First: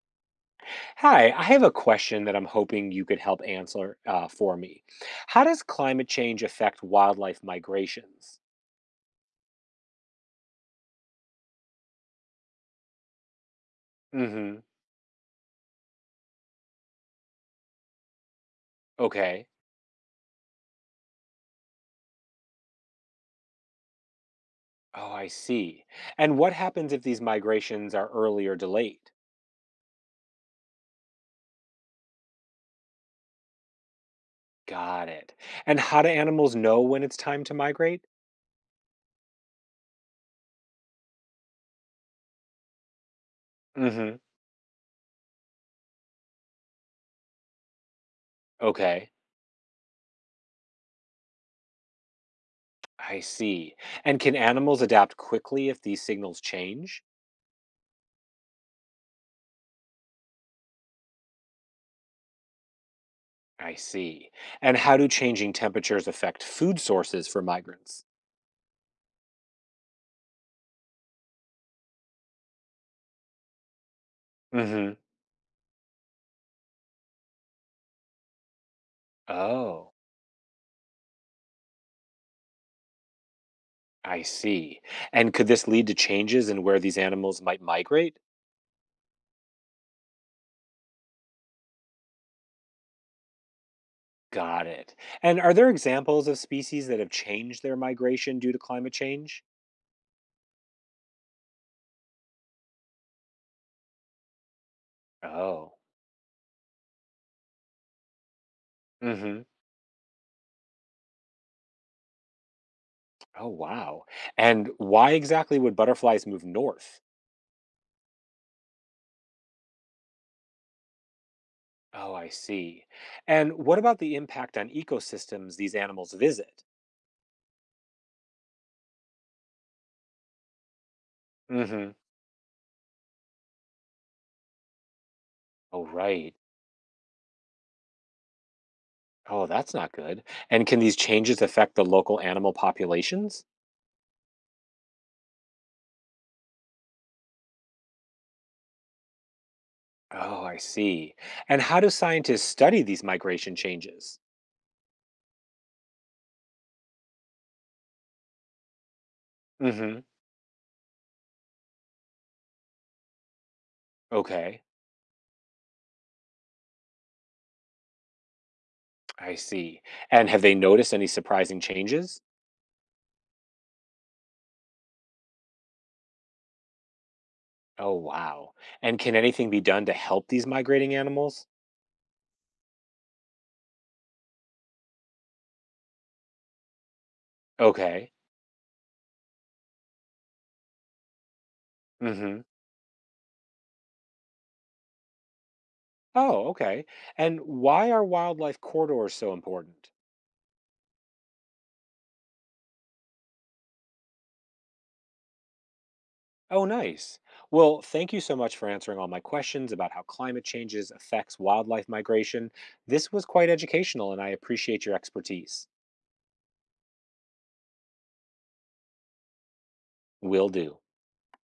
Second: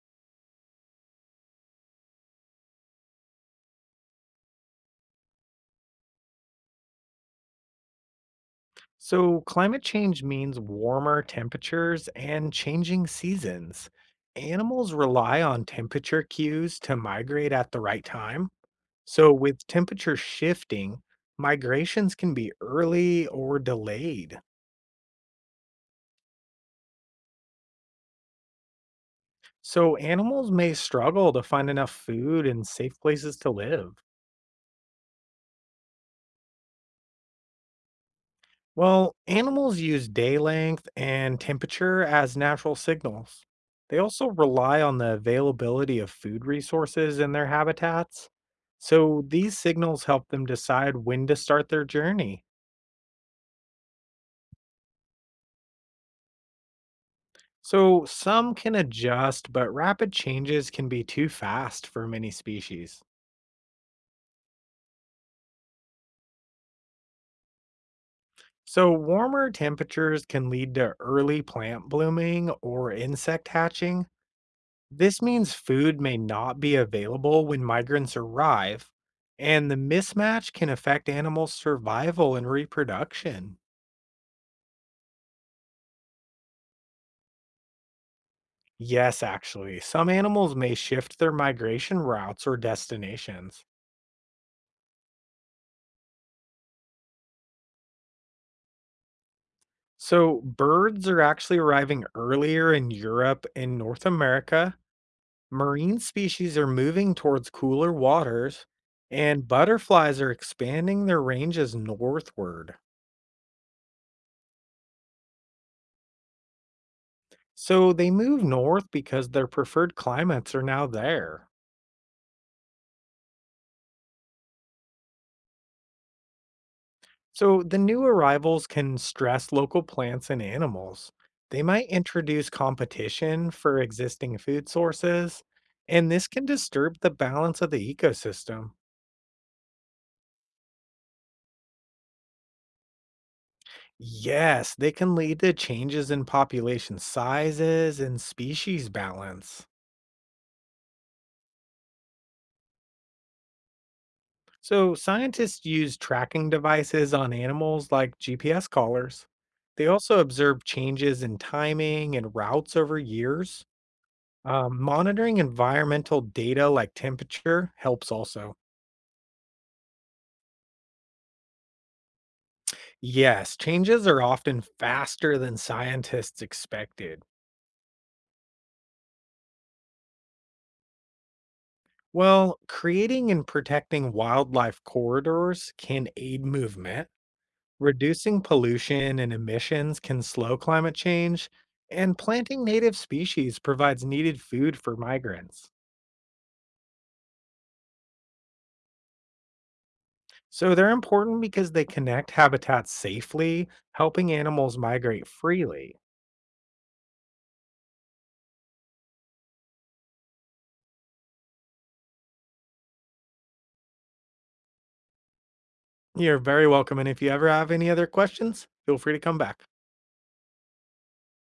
Hi, I have a question that I'm hoping you could help answer for me. How does climate change affect wildlife migrations? So, climate change means warmer temperatures and changing seasons. Mm-hmm. Animals rely on temperature cues to migrate at the right time. So, Okay. with temperature shifting, migrations can be early or delayed. Oh, I see. And what happens if these migrations are early or delayed? So, animals may struggle to find enough food and safe places to live. Got it. And how do animals know when it's time to migrate? Well, animals use day length and temperature as natural signals. They Mm-hmm. also rely on the availability of food resources in their habitats. Okay. So these signals help them decide when to start their journey. I see. And can animals adapt quickly if these signals change? So some can adjust, but rapid changes can be too fast for many species. I see. And how do changing temperatures affect food sources for migrants? So warmer temperatures can lead to early plant blooming or insect hatching. Mm-hmm. This means food may not be available when migrants arrive, and the Oh. mismatch can affect animals' survival and reproduction. I see. And could this lead to changes in where these animals might migrate? Yes, actually, some animals may shift their migration routes or destinations. Got it. And are there examples of species that have changed their migration due to climate change? So, birds are actually arriving earlier in Europe and North America. Oh. Marine species are moving towards cooler waters, Mm-hmm. and butterflies are expanding their ranges northward. Oh, wow. And why exactly would butterflies move north? So they move north because their preferred climates are now there. Oh, I see. And what about the impact on ecosystems these animals visit? So the new arrivals can stress local plants and animals. They might Mm-hmm. introduce competition for existing food sources, Oh, and this right. can disturb the balance of the ecosystem. Oh, that's not good. And can these changes affect the local animal populations? Yes, they can lead to changes in population sizes and species balance. Oh, I see. And how do scientists study these migration changes? So, scientists use tracking devices on animals like GPS collars. They Hmm. also observe changes in timing and routes over years. Okay, Monitoring environmental data like temperature helps also. I see. And have they noticed any surprising changes? Yes, changes are often faster than scientists expected. Oh, wow. And can anything be done to help these migrating animals? Well, creating and protecting wildlife corridors can aid movement. Okay. Reducing pollution and emissions can slow climate change, and Hmm. planting native species provides needed food for migrants. Oh, okay. And why are wildlife corridors so important? So they're important because they connect habitats safely, helping animals migrate freely. Oh, nice. Well, thank you so much for answering all my questions about how climate changes affects wildlife migration. This was quite educational, and I appreciate your expertise. You're very welcome. And if you ever have any other questions, feel free to come back. Will do.